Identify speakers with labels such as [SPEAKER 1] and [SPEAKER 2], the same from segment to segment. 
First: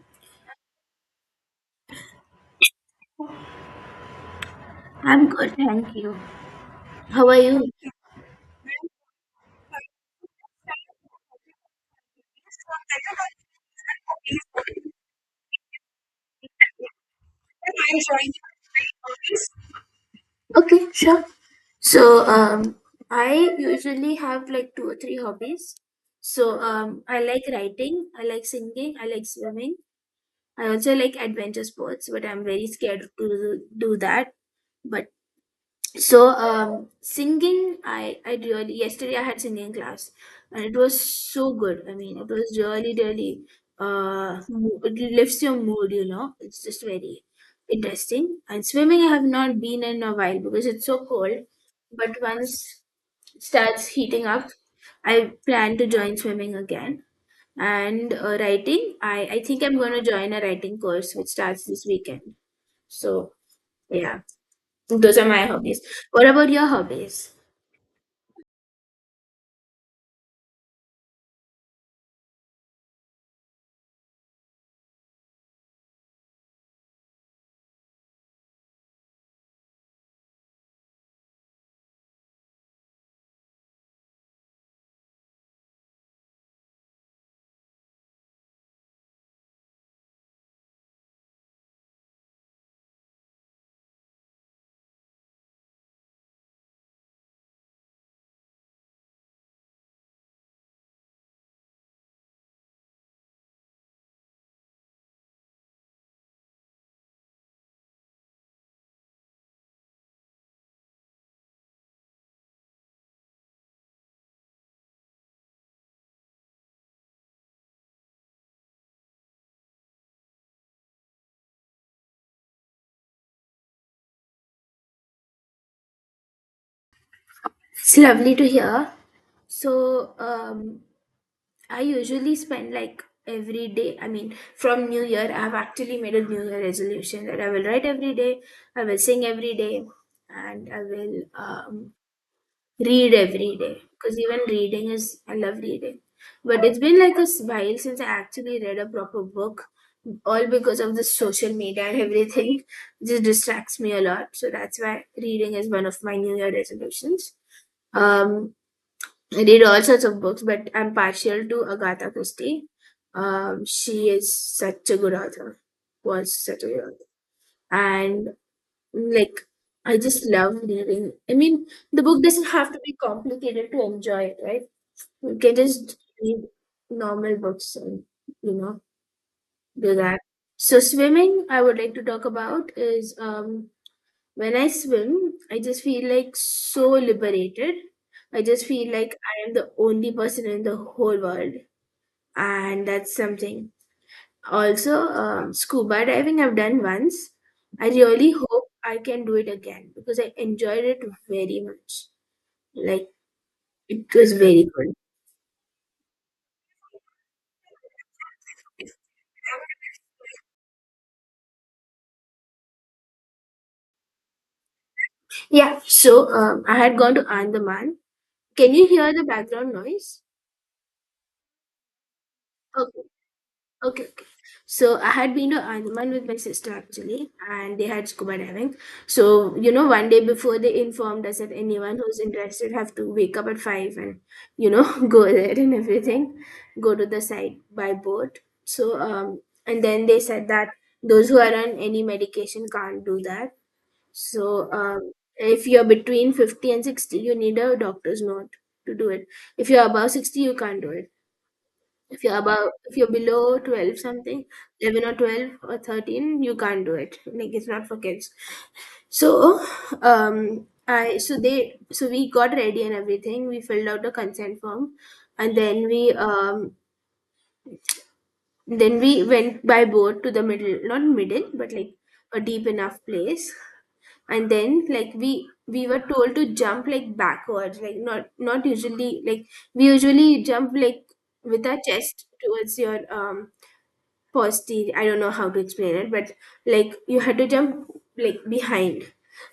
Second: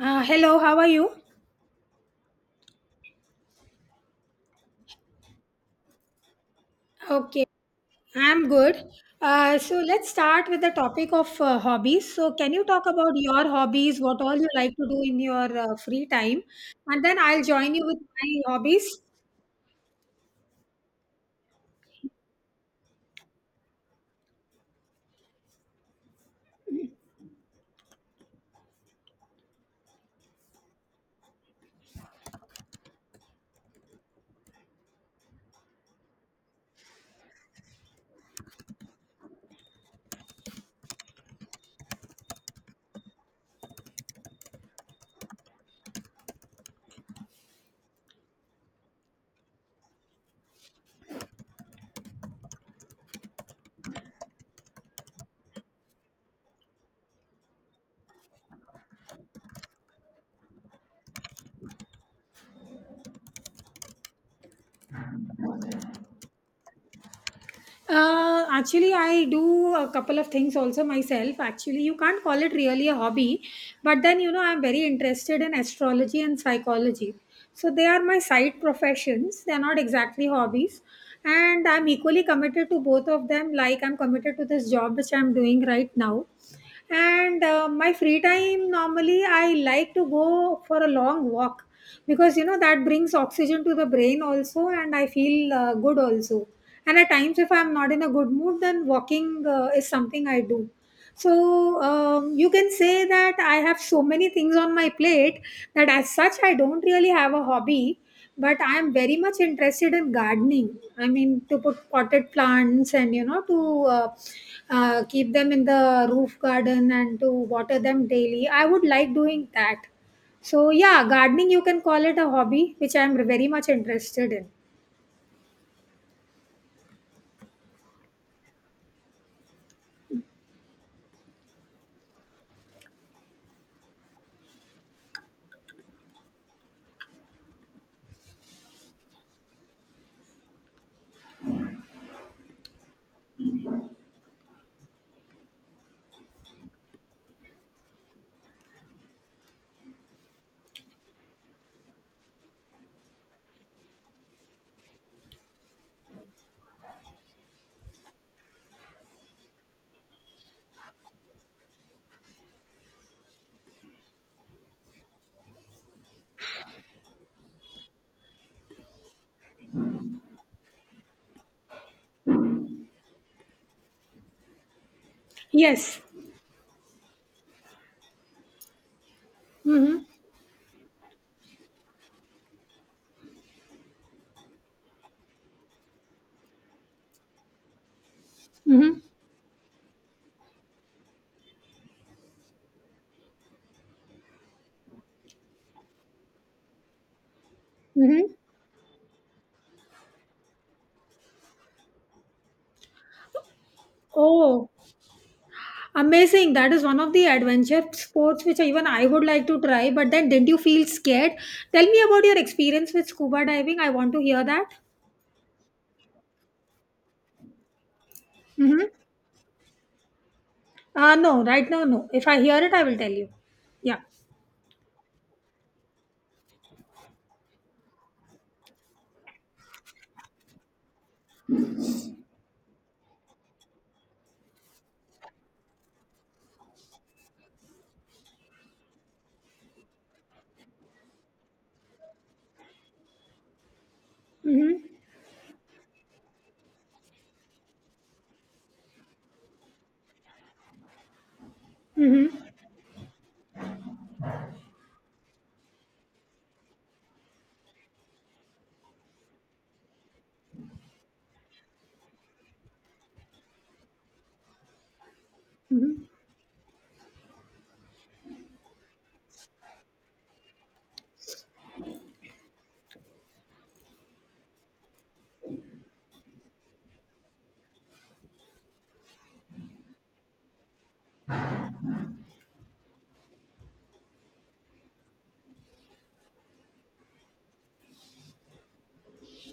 [SPEAKER 1] Hello, how are you?
[SPEAKER 2] I'm good, thank you. How are
[SPEAKER 1] Okay,
[SPEAKER 2] you?
[SPEAKER 1] I'm good. So let's start with the topic of hobbies. So, can you talk about your hobbies, what all you like to do in your free time? And then I'll join you with my hobbies.
[SPEAKER 2] Okay, sure. So, um, I usually have like two or three hobbies. I like writing, I like singing, I like swimming. I also like adventure sports, but I'm very scared to do that. But singing, I really, yesterday I had singing class, and it was so good. I mean, it was really, really it lifts your mood. You know, it's just very interesting. And swimming, I have not been in a while because it's so cold. But once it starts heating up, I plan to join swimming again. And writing, I think I'm going to join a writing course which starts this weekend. So yeah, those are my hobbies. What about your hobbies?
[SPEAKER 1] Actually, I do a couple of things also myself. Actually, you can't call it really a hobby, but then you know, I'm very interested in astrology and psychology. So, they are my side professions, they're not exactly hobbies. And I'm equally committed to both of them, like I'm committed to this job which I'm doing right now, and my free time normally I like to go for a long walk, because you know that brings oxygen to the brain also, and I feel good also. And at times if I'm not in a good mood, then walking is something I do. So you can say that I have so many things on my plate that as such I don't really have a hobby, but I am very much interested in gardening. I mean to put potted plants and you know to keep them in the roof garden and to water them daily. I would like doing that. So yeah, gardening, you can call it a hobby which I am very much interested in.
[SPEAKER 2] It's lovely to hear. So, um, I usually spend like every day. I mean, from New Year, I've actually made a New Year resolution that I will write every day, I will sing every day, and I will read every day. Because even reading is, I love reading. But it's been like while since I actually read a proper book, all because of the social media and everything. Just distracts me a lot. So that's why reading is one of my New Year resolutions. Um, I read all sorts of books, but I'm partial to Agatha Christie. She is such a good author, was such a good author, and like I just love reading. I mean, the book doesn't have to be complicated to enjoy it, right? You can just
[SPEAKER 1] Yes.
[SPEAKER 2] read normal books and you know do
[SPEAKER 1] Mm-hmm.
[SPEAKER 2] that. So swimming, I would like to talk about is when I swim, I just feel like so liberated. I just feel
[SPEAKER 1] Mm-hmm.
[SPEAKER 2] like I am the only person in the whole world, and that's something. Also, scuba diving I've done once. I
[SPEAKER 1] Mm-hmm.
[SPEAKER 2] really hope I can do it again because I enjoyed it very much. Like it was very
[SPEAKER 1] Oh,
[SPEAKER 2] good.
[SPEAKER 1] amazing. That is one of the adventure sports which even I would like to try, but then didn't you feel scared? Tell me about your experience with scuba diving. I want to hear that.
[SPEAKER 2] Yeah. So I had gone to Andaman. Can
[SPEAKER 1] Mm-hmm.
[SPEAKER 2] you hear the background noise?
[SPEAKER 1] No, right now, no. If I hear it, I will
[SPEAKER 2] Okay.
[SPEAKER 1] tell you. Yeah.
[SPEAKER 2] Okay, okay. So I had been to Andaman with my sister actually, and they had scuba diving. So, you know, one day before, they informed us that anyone who's interested have to wake up at five and, you know, go there and everything, go to the site by boat. So, um, and then they said that those who are on any medication can't do that.
[SPEAKER 1] Mm-hmm.
[SPEAKER 2] If you're between 50 and 60, you need a doctor's note to do it. If you're above 60, you can't do it. If
[SPEAKER 1] Mm-hmm.
[SPEAKER 2] you're above, if you're below 12 something, 11 or 12 or 13, you can't do it. Like it's not for kids. So, I so they so we got ready and everything. We filled out the consent form, and
[SPEAKER 1] Mm-hmm.
[SPEAKER 2] then we went by boat to the middle, not middle, but like a deep enough place. And then like we were told to jump like backwards, like not, not usually, like we usually jump like with our chest towards your posterior. I don't know how to explain it, but like you had to jump like behind.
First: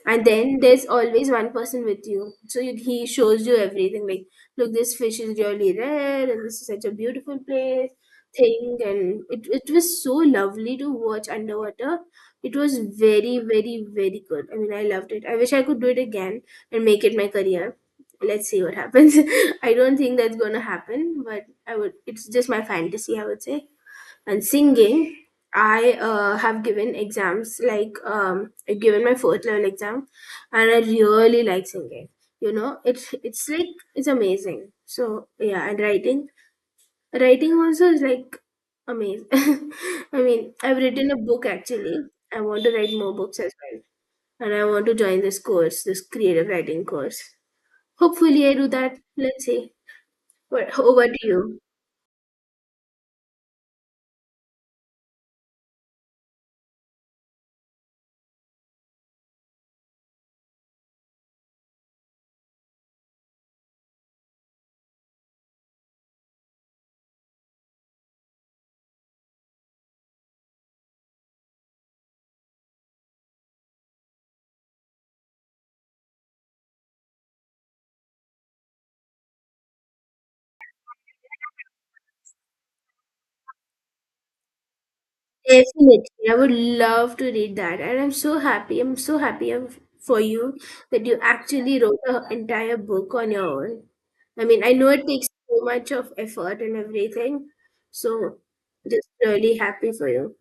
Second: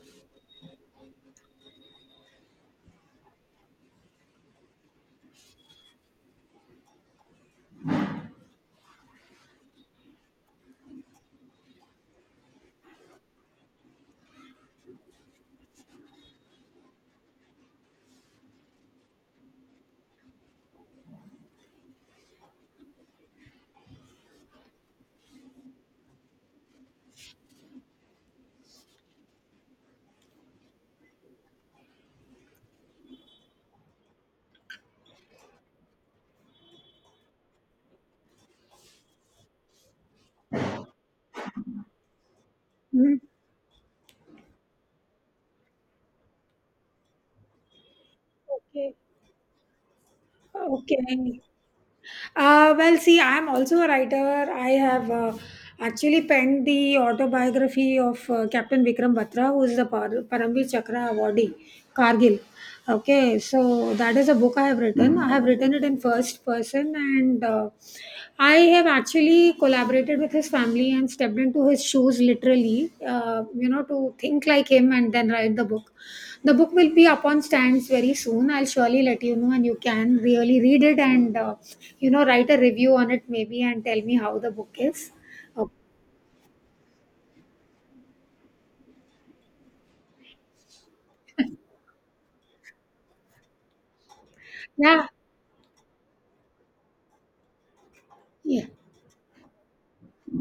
[SPEAKER 2] And then there's always one person with you, so you, he shows you everything like, look, this fish is really rare and this is such a beautiful place thing. And it was so lovely to watch underwater. It was very, very, very good. I mean, I loved it. I wish I could do it again and make it my career. Let's see what happens. I don't think that's gonna happen, but I would. It's just my fantasy, I would say. And singing, I have given exams like I've given my fourth level exam, and I really like singing. You know, it's like it's amazing. So yeah. And writing, writing also is like amazing. I mean, I've written a book actually. I want to write more
[SPEAKER 1] Hmm.
[SPEAKER 2] books as well. And I want to join this course, this creative writing course. Hopefully I do
[SPEAKER 1] Okay.
[SPEAKER 2] that. Let's see. What,
[SPEAKER 1] Okay.
[SPEAKER 2] over to you.
[SPEAKER 1] Well, see, I am also a writer. I have actually penned the autobiography of Captain Vikram Batra, who is the Paramvir Chakra awardee, Kargil. Okay, so that is a book I have written. I have written it in first person, and I have actually collaborated with his family and stepped into his shoes literally, you know, to think like him and then write the book. The book will be up on stands very soon. I'll surely let you know, and you can really read it and, you know, write a review on it maybe and tell me how the book is. Okay.
[SPEAKER 2] Definitely, I would love to read that, and I'm so happy. I'm so happy for you that you actually wrote an entire book on your own. I mean, I know it
[SPEAKER 1] Yeah.
[SPEAKER 2] takes so much of effort and everything, so
[SPEAKER 1] Yeah.
[SPEAKER 2] just really happy for you.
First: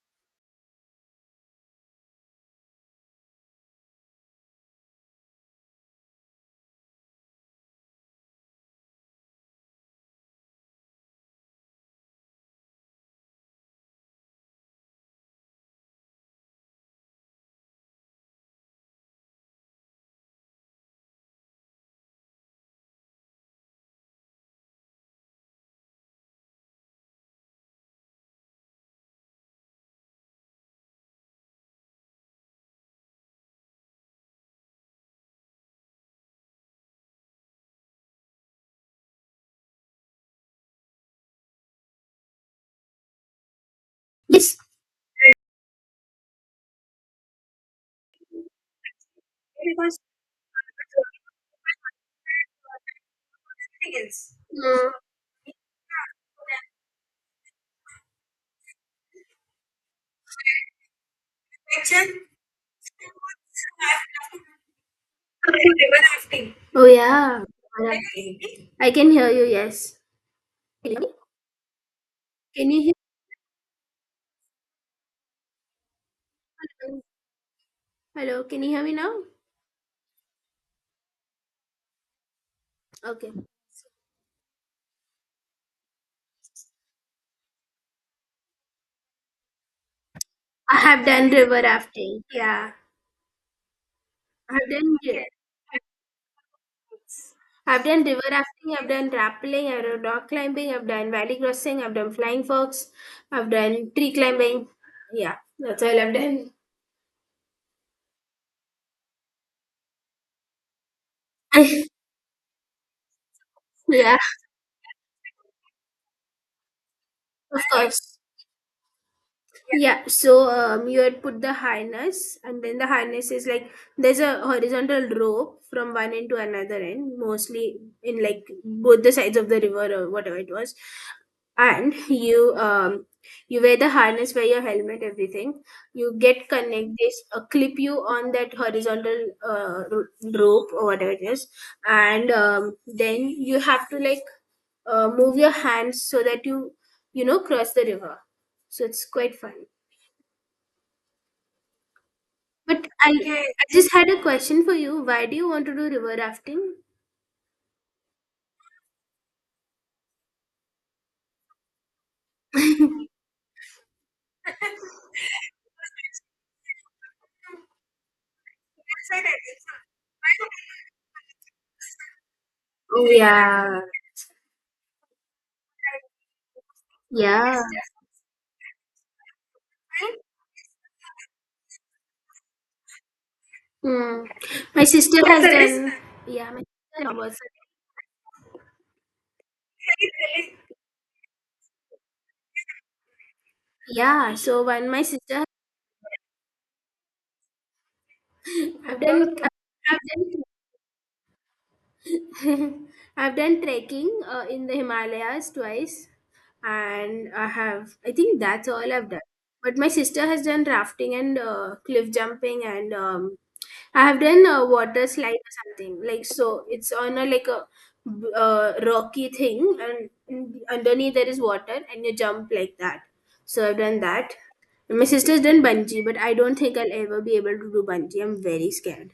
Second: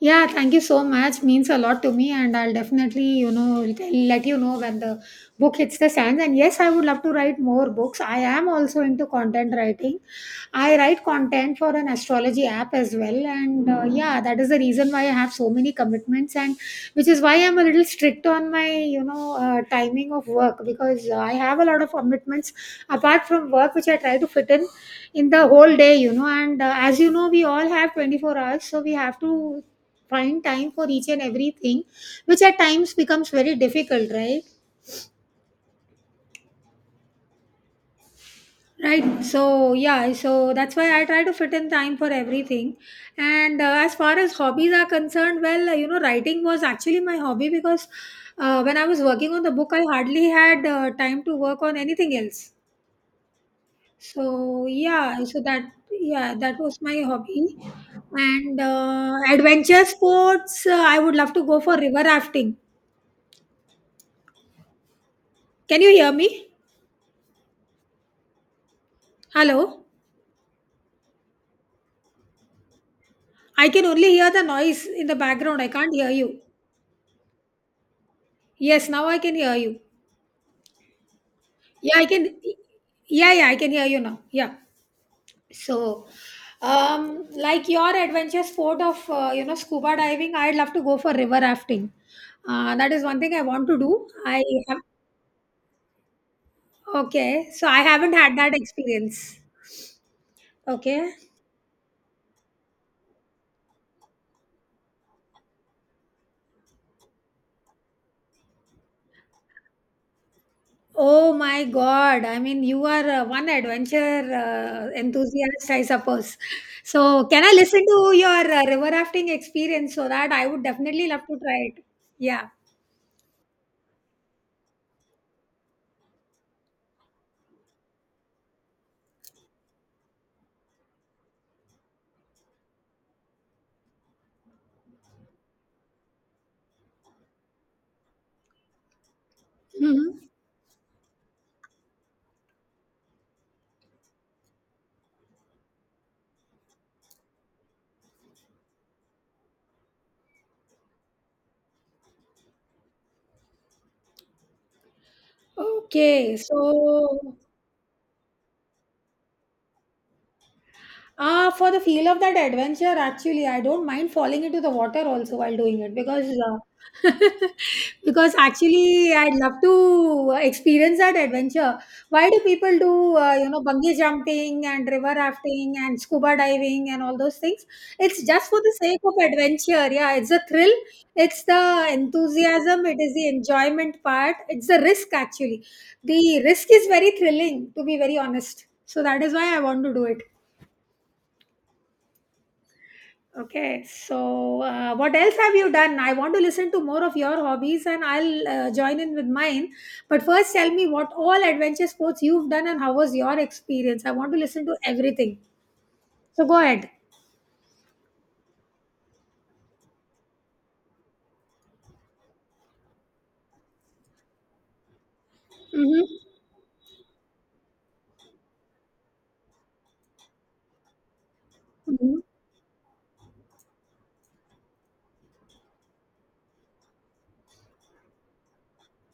[SPEAKER 1] Yeah, thank you so much. Means a lot to me, and I'll definitely, you know, let you know when the book hits the sands. And yes, I would love to write more books. I am also into content writing. I write content for an astrology app as well, and yeah, that is the reason why I have so many commitments, and which is why I'm a little strict on my, you know, timing of work because I have a lot of commitments apart from work, which I try to fit in the whole day, you know. And as you know, we all have 24 hours, so we have to find time for each and everything, which at times becomes very difficult, right? Right, so yeah, so that's why I try to fit in time for everything. And as far as
[SPEAKER 2] Yes.
[SPEAKER 1] hobbies are concerned, well, you know, writing was actually my hobby because when I was working on the book, I hardly had time to work on anything else. So
[SPEAKER 2] Mm.
[SPEAKER 1] yeah, so that, that was my hobby. And adventure sports, I would love to go for river rafting. Can you hear me?
[SPEAKER 2] Oh yeah, alright. I can hear you.
[SPEAKER 1] Hello?
[SPEAKER 2] Yes. Can you can you hear?
[SPEAKER 1] I can only hear the noise in the background. I can't hear you.
[SPEAKER 2] Hello, hello, can you hear
[SPEAKER 1] Yes,
[SPEAKER 2] me
[SPEAKER 1] now I
[SPEAKER 2] now?
[SPEAKER 1] can hear you. Yeah, I can. Yeah,
[SPEAKER 2] Okay.
[SPEAKER 1] yeah, I can hear you now. Yeah. So, like your adventure sport of you know, scuba diving, I'd love
[SPEAKER 2] I
[SPEAKER 1] to go
[SPEAKER 2] have
[SPEAKER 1] for
[SPEAKER 2] done
[SPEAKER 1] river
[SPEAKER 2] river
[SPEAKER 1] rafting.
[SPEAKER 2] rafting. Yeah,
[SPEAKER 1] That is one thing I want to do. I
[SPEAKER 2] I have
[SPEAKER 1] have.
[SPEAKER 2] done.
[SPEAKER 1] Okay, so I
[SPEAKER 2] I've done
[SPEAKER 1] haven't
[SPEAKER 2] river
[SPEAKER 1] had that
[SPEAKER 2] rafting, I've done
[SPEAKER 1] experience.
[SPEAKER 2] rappelling, I've done rock climbing, I've done
[SPEAKER 1] Okay.
[SPEAKER 2] valley crossing, I've done flying fox, I've done tree climbing. Yeah, that's all I've done.
[SPEAKER 1] Oh my God. I mean, you are one
[SPEAKER 2] Yeah,
[SPEAKER 1] adventure enthusiast, I suppose. So, can I
[SPEAKER 2] of
[SPEAKER 1] listen to
[SPEAKER 2] course.
[SPEAKER 1] your river rafting experience
[SPEAKER 2] Yeah,
[SPEAKER 1] so that I
[SPEAKER 2] so
[SPEAKER 1] would
[SPEAKER 2] you
[SPEAKER 1] definitely love
[SPEAKER 2] had
[SPEAKER 1] to
[SPEAKER 2] put the
[SPEAKER 1] try it?
[SPEAKER 2] harness,
[SPEAKER 1] Yeah.
[SPEAKER 2] and then the harness is like there's a horizontal rope from one end to another end, mostly in like both the sides of the river or whatever it was. And you you wear the harness, wear your helmet, everything. You get connect this, clip you on that horizontal
[SPEAKER 1] Mhm.
[SPEAKER 2] rope or whatever it is, and then you have to like move your hands so that you know, cross the river. So it's quite fun. But I just had a question for you. Why do you want to do river
[SPEAKER 1] Okay, so,
[SPEAKER 2] rafting?
[SPEAKER 1] ah, for the feel of that adventure, actually, I don't mind falling into the water also while doing it because because actually, I'd love to experience that adventure. Why do people
[SPEAKER 2] Oh
[SPEAKER 1] do you know,
[SPEAKER 2] yeah.
[SPEAKER 1] bungee jumping and river rafting and scuba diving and all those
[SPEAKER 2] Yeah.
[SPEAKER 1] things? It's just for the sake of adventure. Yeah, it's a thrill. It's the enthusiasm. It is the enjoyment
[SPEAKER 2] Mm.
[SPEAKER 1] part. It's the
[SPEAKER 2] My
[SPEAKER 1] risk
[SPEAKER 2] sister has the
[SPEAKER 1] actually.
[SPEAKER 2] done.
[SPEAKER 1] The
[SPEAKER 2] Yeah, my
[SPEAKER 1] risk is very
[SPEAKER 2] sister was.
[SPEAKER 1] thrilling, to be very honest. So that is why I want to do it. Okay,
[SPEAKER 2] Yeah.
[SPEAKER 1] so
[SPEAKER 2] So when my
[SPEAKER 1] what else
[SPEAKER 2] sister,
[SPEAKER 1] have you done? I want to listen to more of your hobbies, and I'll join
[SPEAKER 2] I've
[SPEAKER 1] in
[SPEAKER 2] done.
[SPEAKER 1] with
[SPEAKER 2] I've
[SPEAKER 1] mine. But
[SPEAKER 2] done.
[SPEAKER 1] first, tell me what all adventure sports you've done and how was
[SPEAKER 2] I've
[SPEAKER 1] your
[SPEAKER 2] done
[SPEAKER 1] experience? I
[SPEAKER 2] trekking
[SPEAKER 1] want to listen
[SPEAKER 2] in the
[SPEAKER 1] to everything.
[SPEAKER 2] Himalayas twice,
[SPEAKER 1] So go ahead.
[SPEAKER 2] and I have. I think that's all I've done. But my sister has done rafting and cliff jumping and I have done a water slide or something
[SPEAKER 1] Mm-hmm.
[SPEAKER 2] like so. It's on a like a rocky thing, and underneath there is water, and you jump like that. So I've done that. My sister's done bungee, but I don't think I'll ever be able to do bungee. I'm very scared.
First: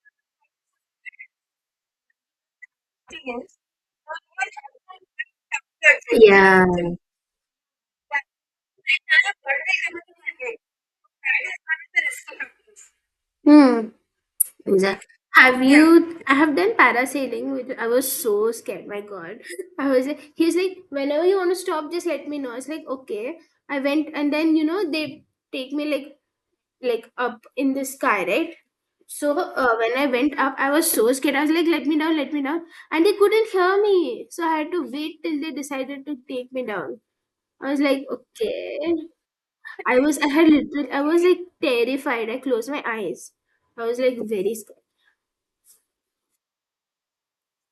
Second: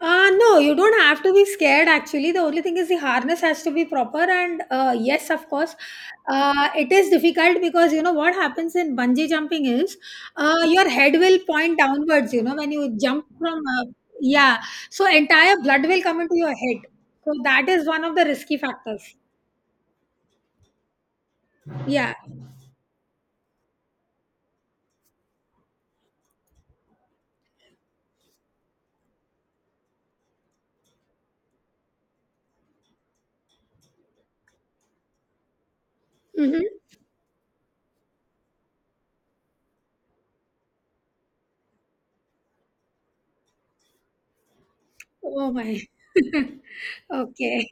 [SPEAKER 1] No, you don't have to be scared actually. The only thing is the harness has to be proper. And yes, of course,
[SPEAKER 2] Yeah.
[SPEAKER 1] it is difficult because you know what happens in bungee jumping is your head will point downwards, you know, when you jump from,
[SPEAKER 2] Hmm.
[SPEAKER 1] yeah,
[SPEAKER 2] Exactly.
[SPEAKER 1] so entire
[SPEAKER 2] Have
[SPEAKER 1] blood will come
[SPEAKER 2] you? I
[SPEAKER 1] into your
[SPEAKER 2] have done
[SPEAKER 1] head. So
[SPEAKER 2] parasailing.
[SPEAKER 1] that
[SPEAKER 2] Which
[SPEAKER 1] is
[SPEAKER 2] I
[SPEAKER 1] one
[SPEAKER 2] was
[SPEAKER 1] of the
[SPEAKER 2] so
[SPEAKER 1] risky
[SPEAKER 2] scared. My
[SPEAKER 1] factors.
[SPEAKER 2] God, I was like- He was like, whenever you want to stop, just
[SPEAKER 1] Yeah.
[SPEAKER 2] let me know. It's like okay. I went, and then you know they take me like up in the sky, right? So when I went up, I was so scared. I was like, let me down," and they couldn't hear me. So I had to wait till they decided to take me
[SPEAKER 1] Mm-hmm.
[SPEAKER 2] down. I was like, "Okay." I was, I had little, I was like terrified. I closed my eyes. I was like very scared.
[SPEAKER 1] Oh my. Okay.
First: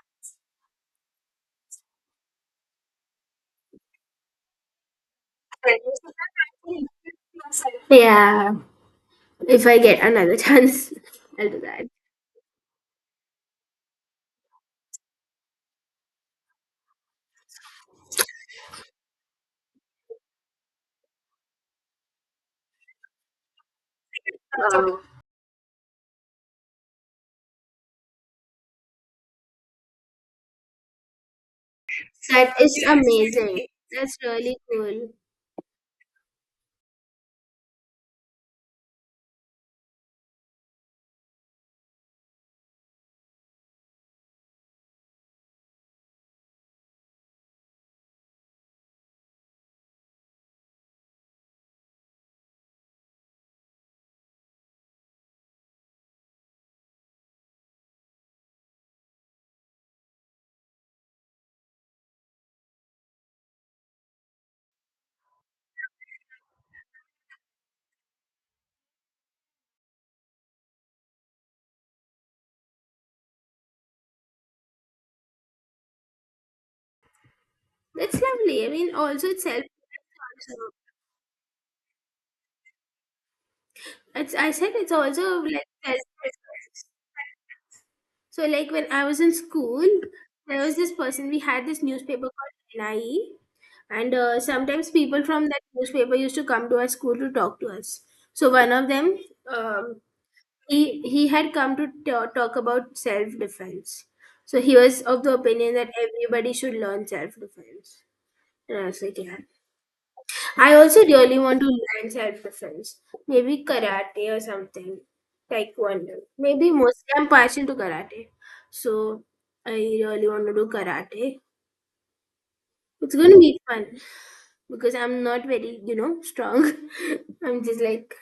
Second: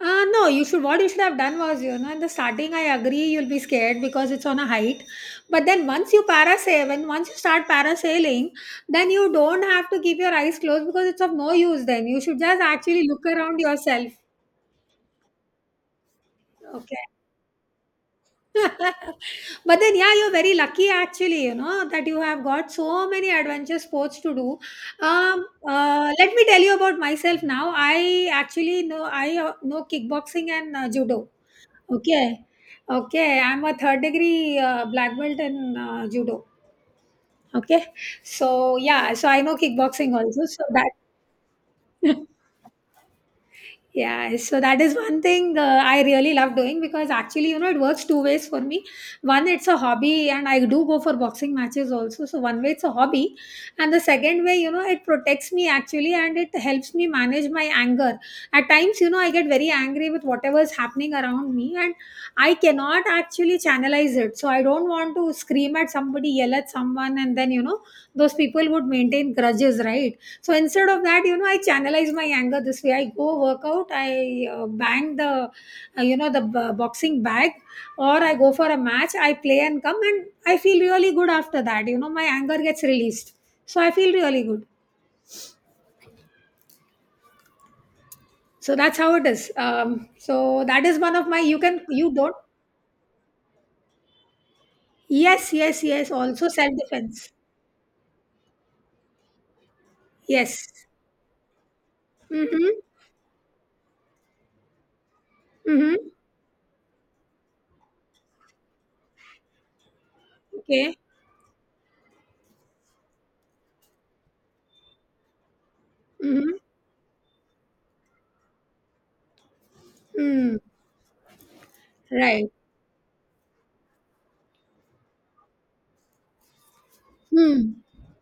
[SPEAKER 1] No, you should. What you should have done was, you know, in the starting, I agree you'll be scared because it's on a height. But then once you parasail, when once you start parasailing,
[SPEAKER 2] Yeah,
[SPEAKER 1] then you don't
[SPEAKER 2] if I
[SPEAKER 1] have to
[SPEAKER 2] get
[SPEAKER 1] keep your
[SPEAKER 2] another
[SPEAKER 1] eyes closed
[SPEAKER 2] chance,
[SPEAKER 1] because it's of
[SPEAKER 2] I'll
[SPEAKER 1] no
[SPEAKER 2] do
[SPEAKER 1] use.
[SPEAKER 2] that.
[SPEAKER 1] Then you should just actually look around yourself. Okay. But then, yeah, you're very lucky actually, you know, that you have got so many adventure sports to do.
[SPEAKER 2] Wow.
[SPEAKER 1] Let me tell you about myself now. I actually know I know kickboxing and judo. Okay.
[SPEAKER 2] That is
[SPEAKER 1] Okay. I'm
[SPEAKER 2] amazing.
[SPEAKER 1] a third
[SPEAKER 2] That's really
[SPEAKER 1] degree
[SPEAKER 2] cool.
[SPEAKER 1] black belt in judo. Okay. So, yeah. So, I know kickboxing also. So, that. Yeah, so that is one thing I really love doing because actually, you know, it works two ways for me. One, it's a hobby, and I do go for boxing matches also. So, one way, it's a hobby. And the second way, you know, it protects me actually, and it helps me manage my anger. At times, you know, I get very angry with whatever is happening around me, and I cannot actually channelize it. So, I don't want to scream at somebody, yell at someone, and then, you know, those people would maintain grudges, right? So instead of that, you know, I channelize my anger this way. I go work out, I bang the, you know, the boxing bag,
[SPEAKER 2] That's
[SPEAKER 1] or I go
[SPEAKER 2] lovely. I
[SPEAKER 1] for a
[SPEAKER 2] mean,
[SPEAKER 1] match,
[SPEAKER 2] also
[SPEAKER 1] I
[SPEAKER 2] it's
[SPEAKER 1] play
[SPEAKER 2] self.
[SPEAKER 1] and come, and I feel really good after that. You know, my anger gets released. So I feel
[SPEAKER 2] It's,
[SPEAKER 1] really
[SPEAKER 2] I
[SPEAKER 1] good.
[SPEAKER 2] said it's also like there's- so like
[SPEAKER 1] So
[SPEAKER 2] when
[SPEAKER 1] that's
[SPEAKER 2] I
[SPEAKER 1] how
[SPEAKER 2] was
[SPEAKER 1] it
[SPEAKER 2] in
[SPEAKER 1] is.
[SPEAKER 2] school,
[SPEAKER 1] So
[SPEAKER 2] there was
[SPEAKER 1] that
[SPEAKER 2] this
[SPEAKER 1] is one of
[SPEAKER 2] person.
[SPEAKER 1] my,
[SPEAKER 2] We
[SPEAKER 1] you
[SPEAKER 2] had this
[SPEAKER 1] can, you
[SPEAKER 2] newspaper
[SPEAKER 1] don't.
[SPEAKER 2] called NIE, and sometimes people from
[SPEAKER 1] Yes,
[SPEAKER 2] that
[SPEAKER 1] yes, yes.
[SPEAKER 2] newspaper used to
[SPEAKER 1] Also
[SPEAKER 2] come
[SPEAKER 1] self
[SPEAKER 2] to our school
[SPEAKER 1] defense.
[SPEAKER 2] to talk to us. So one of them, um,
[SPEAKER 1] Yes.
[SPEAKER 2] he had come to talk
[SPEAKER 1] Mm-hmm.
[SPEAKER 2] about self defense. So he was of the opinion that
[SPEAKER 1] Mm-hmm.
[SPEAKER 2] everybody should learn self defense, and I was like, yeah, I
[SPEAKER 1] Okay.
[SPEAKER 2] also really want to learn self-defense. Maybe karate or something. Taekwondo.
[SPEAKER 1] Mm-hmm.
[SPEAKER 2] Maybe mostly I'm partial to karate. So I really want to
[SPEAKER 1] Mm.
[SPEAKER 2] do karate.
[SPEAKER 1] Right.
[SPEAKER 2] It's gonna be fun because I'm not very, you know, strong. I'm
[SPEAKER 1] Mm.
[SPEAKER 2] just like.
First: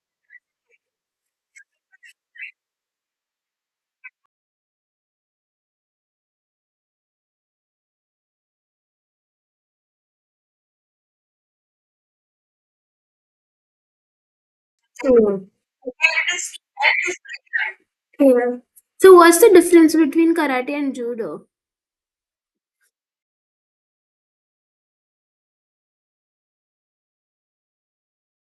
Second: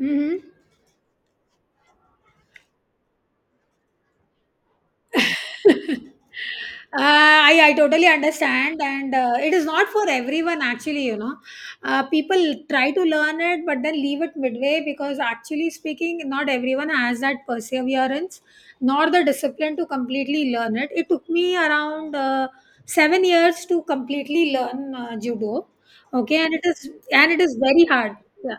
[SPEAKER 1] Mm-hmm. Uh, I totally understand, and it is not for everyone actually. You know, people try to learn it but then leave it midway because, actually speaking, not everyone has that perseverance nor
[SPEAKER 2] So
[SPEAKER 1] the
[SPEAKER 2] what's the
[SPEAKER 1] discipline to
[SPEAKER 2] difference between
[SPEAKER 1] completely
[SPEAKER 2] karate
[SPEAKER 1] learn it.
[SPEAKER 2] and
[SPEAKER 1] It took
[SPEAKER 2] judo?
[SPEAKER 1] me around 7 years to completely learn judo, okay, and it is very hard. Yeah.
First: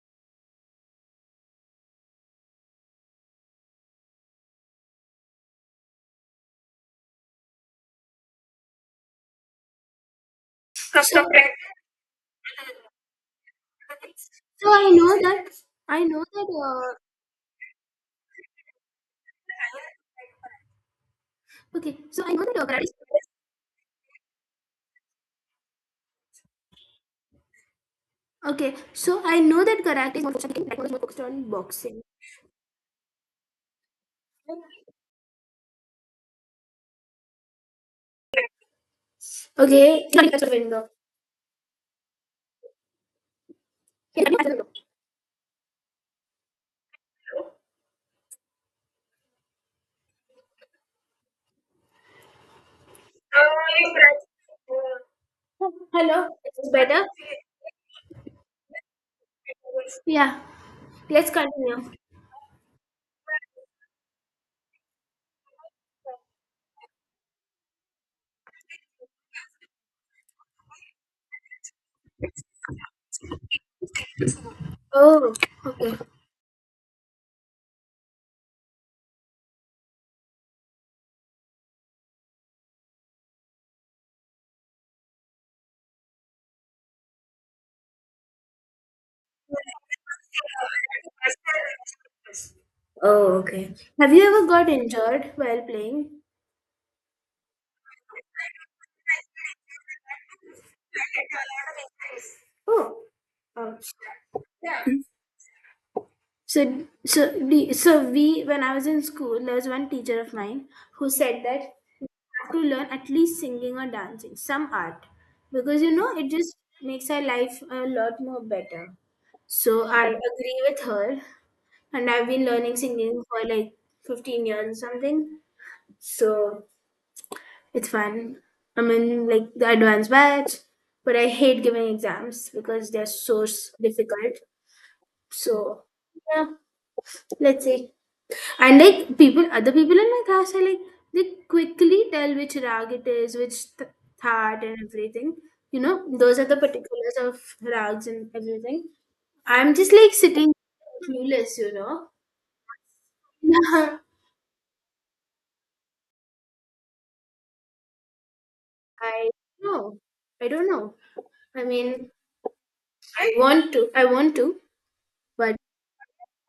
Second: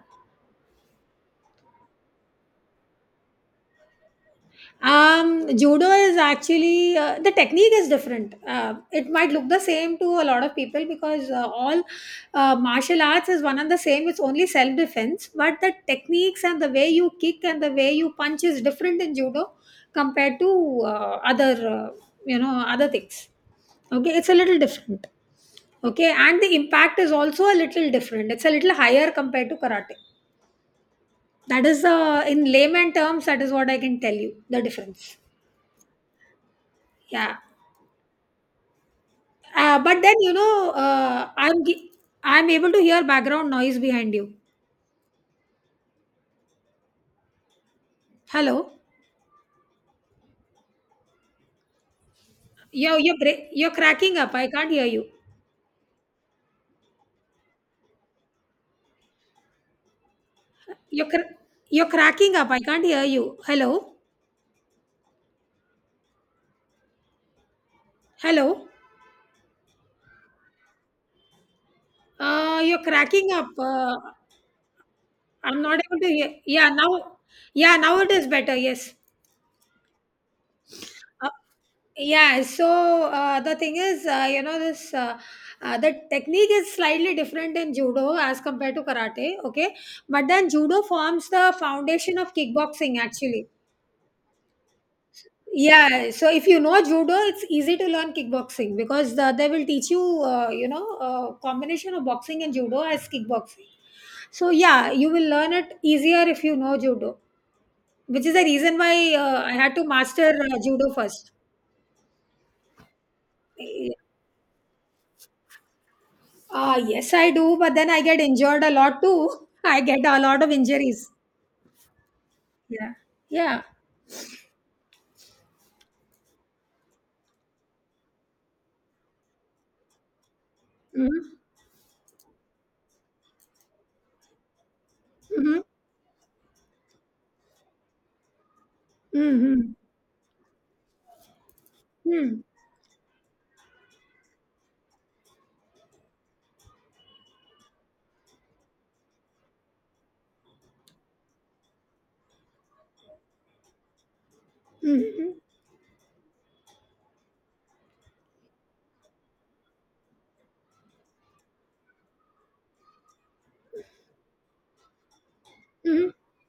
[SPEAKER 1] Judo is actually the technique is different. It might look the same to a lot of people because all martial arts is one and the same. It's only
[SPEAKER 2] So
[SPEAKER 1] self defense, but the
[SPEAKER 2] I know that
[SPEAKER 1] techniques and the way you kick and the way you punch is different in judo compared to other
[SPEAKER 2] okay, so I
[SPEAKER 1] you
[SPEAKER 2] know that
[SPEAKER 1] know,
[SPEAKER 2] karate
[SPEAKER 1] other
[SPEAKER 2] is
[SPEAKER 1] things. Okay, it's a little different. Okay, and the impact is also a little different. It's a little
[SPEAKER 2] Okay,
[SPEAKER 1] higher
[SPEAKER 2] so I
[SPEAKER 1] compared to
[SPEAKER 2] know that
[SPEAKER 1] karate.
[SPEAKER 2] karate is more focused on kicking, taekwondo is more focused on
[SPEAKER 1] That is
[SPEAKER 2] boxing.
[SPEAKER 1] in layman terms. That is what I can tell you the difference. Yeah. But
[SPEAKER 2] Okay,
[SPEAKER 1] then
[SPEAKER 2] sorry,
[SPEAKER 1] you
[SPEAKER 2] that's
[SPEAKER 1] know,
[SPEAKER 2] the
[SPEAKER 1] I'm able to hear background noise behind you.
[SPEAKER 2] window.
[SPEAKER 1] Hello, you're cracking up. I can't hear you.
[SPEAKER 2] Hello, it's better? Yeah,
[SPEAKER 1] You're
[SPEAKER 2] let's
[SPEAKER 1] cr- you're
[SPEAKER 2] continue.
[SPEAKER 1] cracking up. I can't hear you. Hello, hello. You're cracking up.
[SPEAKER 2] Oh,
[SPEAKER 1] I'm not
[SPEAKER 2] okay.
[SPEAKER 1] able to hear. Yeah, now, yeah, now it is better. Yes. Uh, yeah, so the thing is, you know, this the technique is slightly different in judo as compared to karate, okay? But then judo forms the foundation of kickboxing actually.
[SPEAKER 2] Have you ever got injured while
[SPEAKER 1] Yeah,
[SPEAKER 2] playing?
[SPEAKER 1] so if you know judo, it's easy to learn kickboxing because the, they will teach you, you know, combination of boxing and judo as kickboxing. So yeah, you will learn it easier if you
[SPEAKER 2] So,
[SPEAKER 1] know judo,
[SPEAKER 2] so
[SPEAKER 1] which is
[SPEAKER 2] we,
[SPEAKER 1] the
[SPEAKER 2] when I
[SPEAKER 1] reason
[SPEAKER 2] was in
[SPEAKER 1] why
[SPEAKER 2] school,
[SPEAKER 1] I
[SPEAKER 2] there was
[SPEAKER 1] had to
[SPEAKER 2] one teacher
[SPEAKER 1] master
[SPEAKER 2] of mine
[SPEAKER 1] judo
[SPEAKER 2] who
[SPEAKER 1] first.
[SPEAKER 2] said that you have to learn at least singing or dancing, some art, because you know it just
[SPEAKER 1] Ah,
[SPEAKER 2] makes
[SPEAKER 1] yes,
[SPEAKER 2] our
[SPEAKER 1] I do,
[SPEAKER 2] life
[SPEAKER 1] but
[SPEAKER 2] a
[SPEAKER 1] then I get
[SPEAKER 2] lot more
[SPEAKER 1] injured a
[SPEAKER 2] better.
[SPEAKER 1] lot too. I
[SPEAKER 2] So
[SPEAKER 1] get
[SPEAKER 2] I
[SPEAKER 1] a lot of
[SPEAKER 2] agree with
[SPEAKER 1] injuries.
[SPEAKER 2] her, and I've been learning
[SPEAKER 1] Yeah.
[SPEAKER 2] singing for
[SPEAKER 1] Yeah.
[SPEAKER 2] like 15 years or something. So it's fun. I'm in like the advanced batch, but I
[SPEAKER 1] Mm-hmm.
[SPEAKER 2] hate giving exams because they're so difficult.
[SPEAKER 1] Mm-hmm.
[SPEAKER 2] So yeah, let's see. And like people, other
[SPEAKER 1] Mm-hmm.
[SPEAKER 2] people in my class are like they quickly tell which rag it is, which thought and everything. You know, those are the particulars of rags and everything. I'm just like sitting clueless. You know. Yeah.
[SPEAKER 1] Mm-hmm.
[SPEAKER 2] I know. I don't know. I mean, I want to. I want to, but
[SPEAKER 1] Mm-hmm.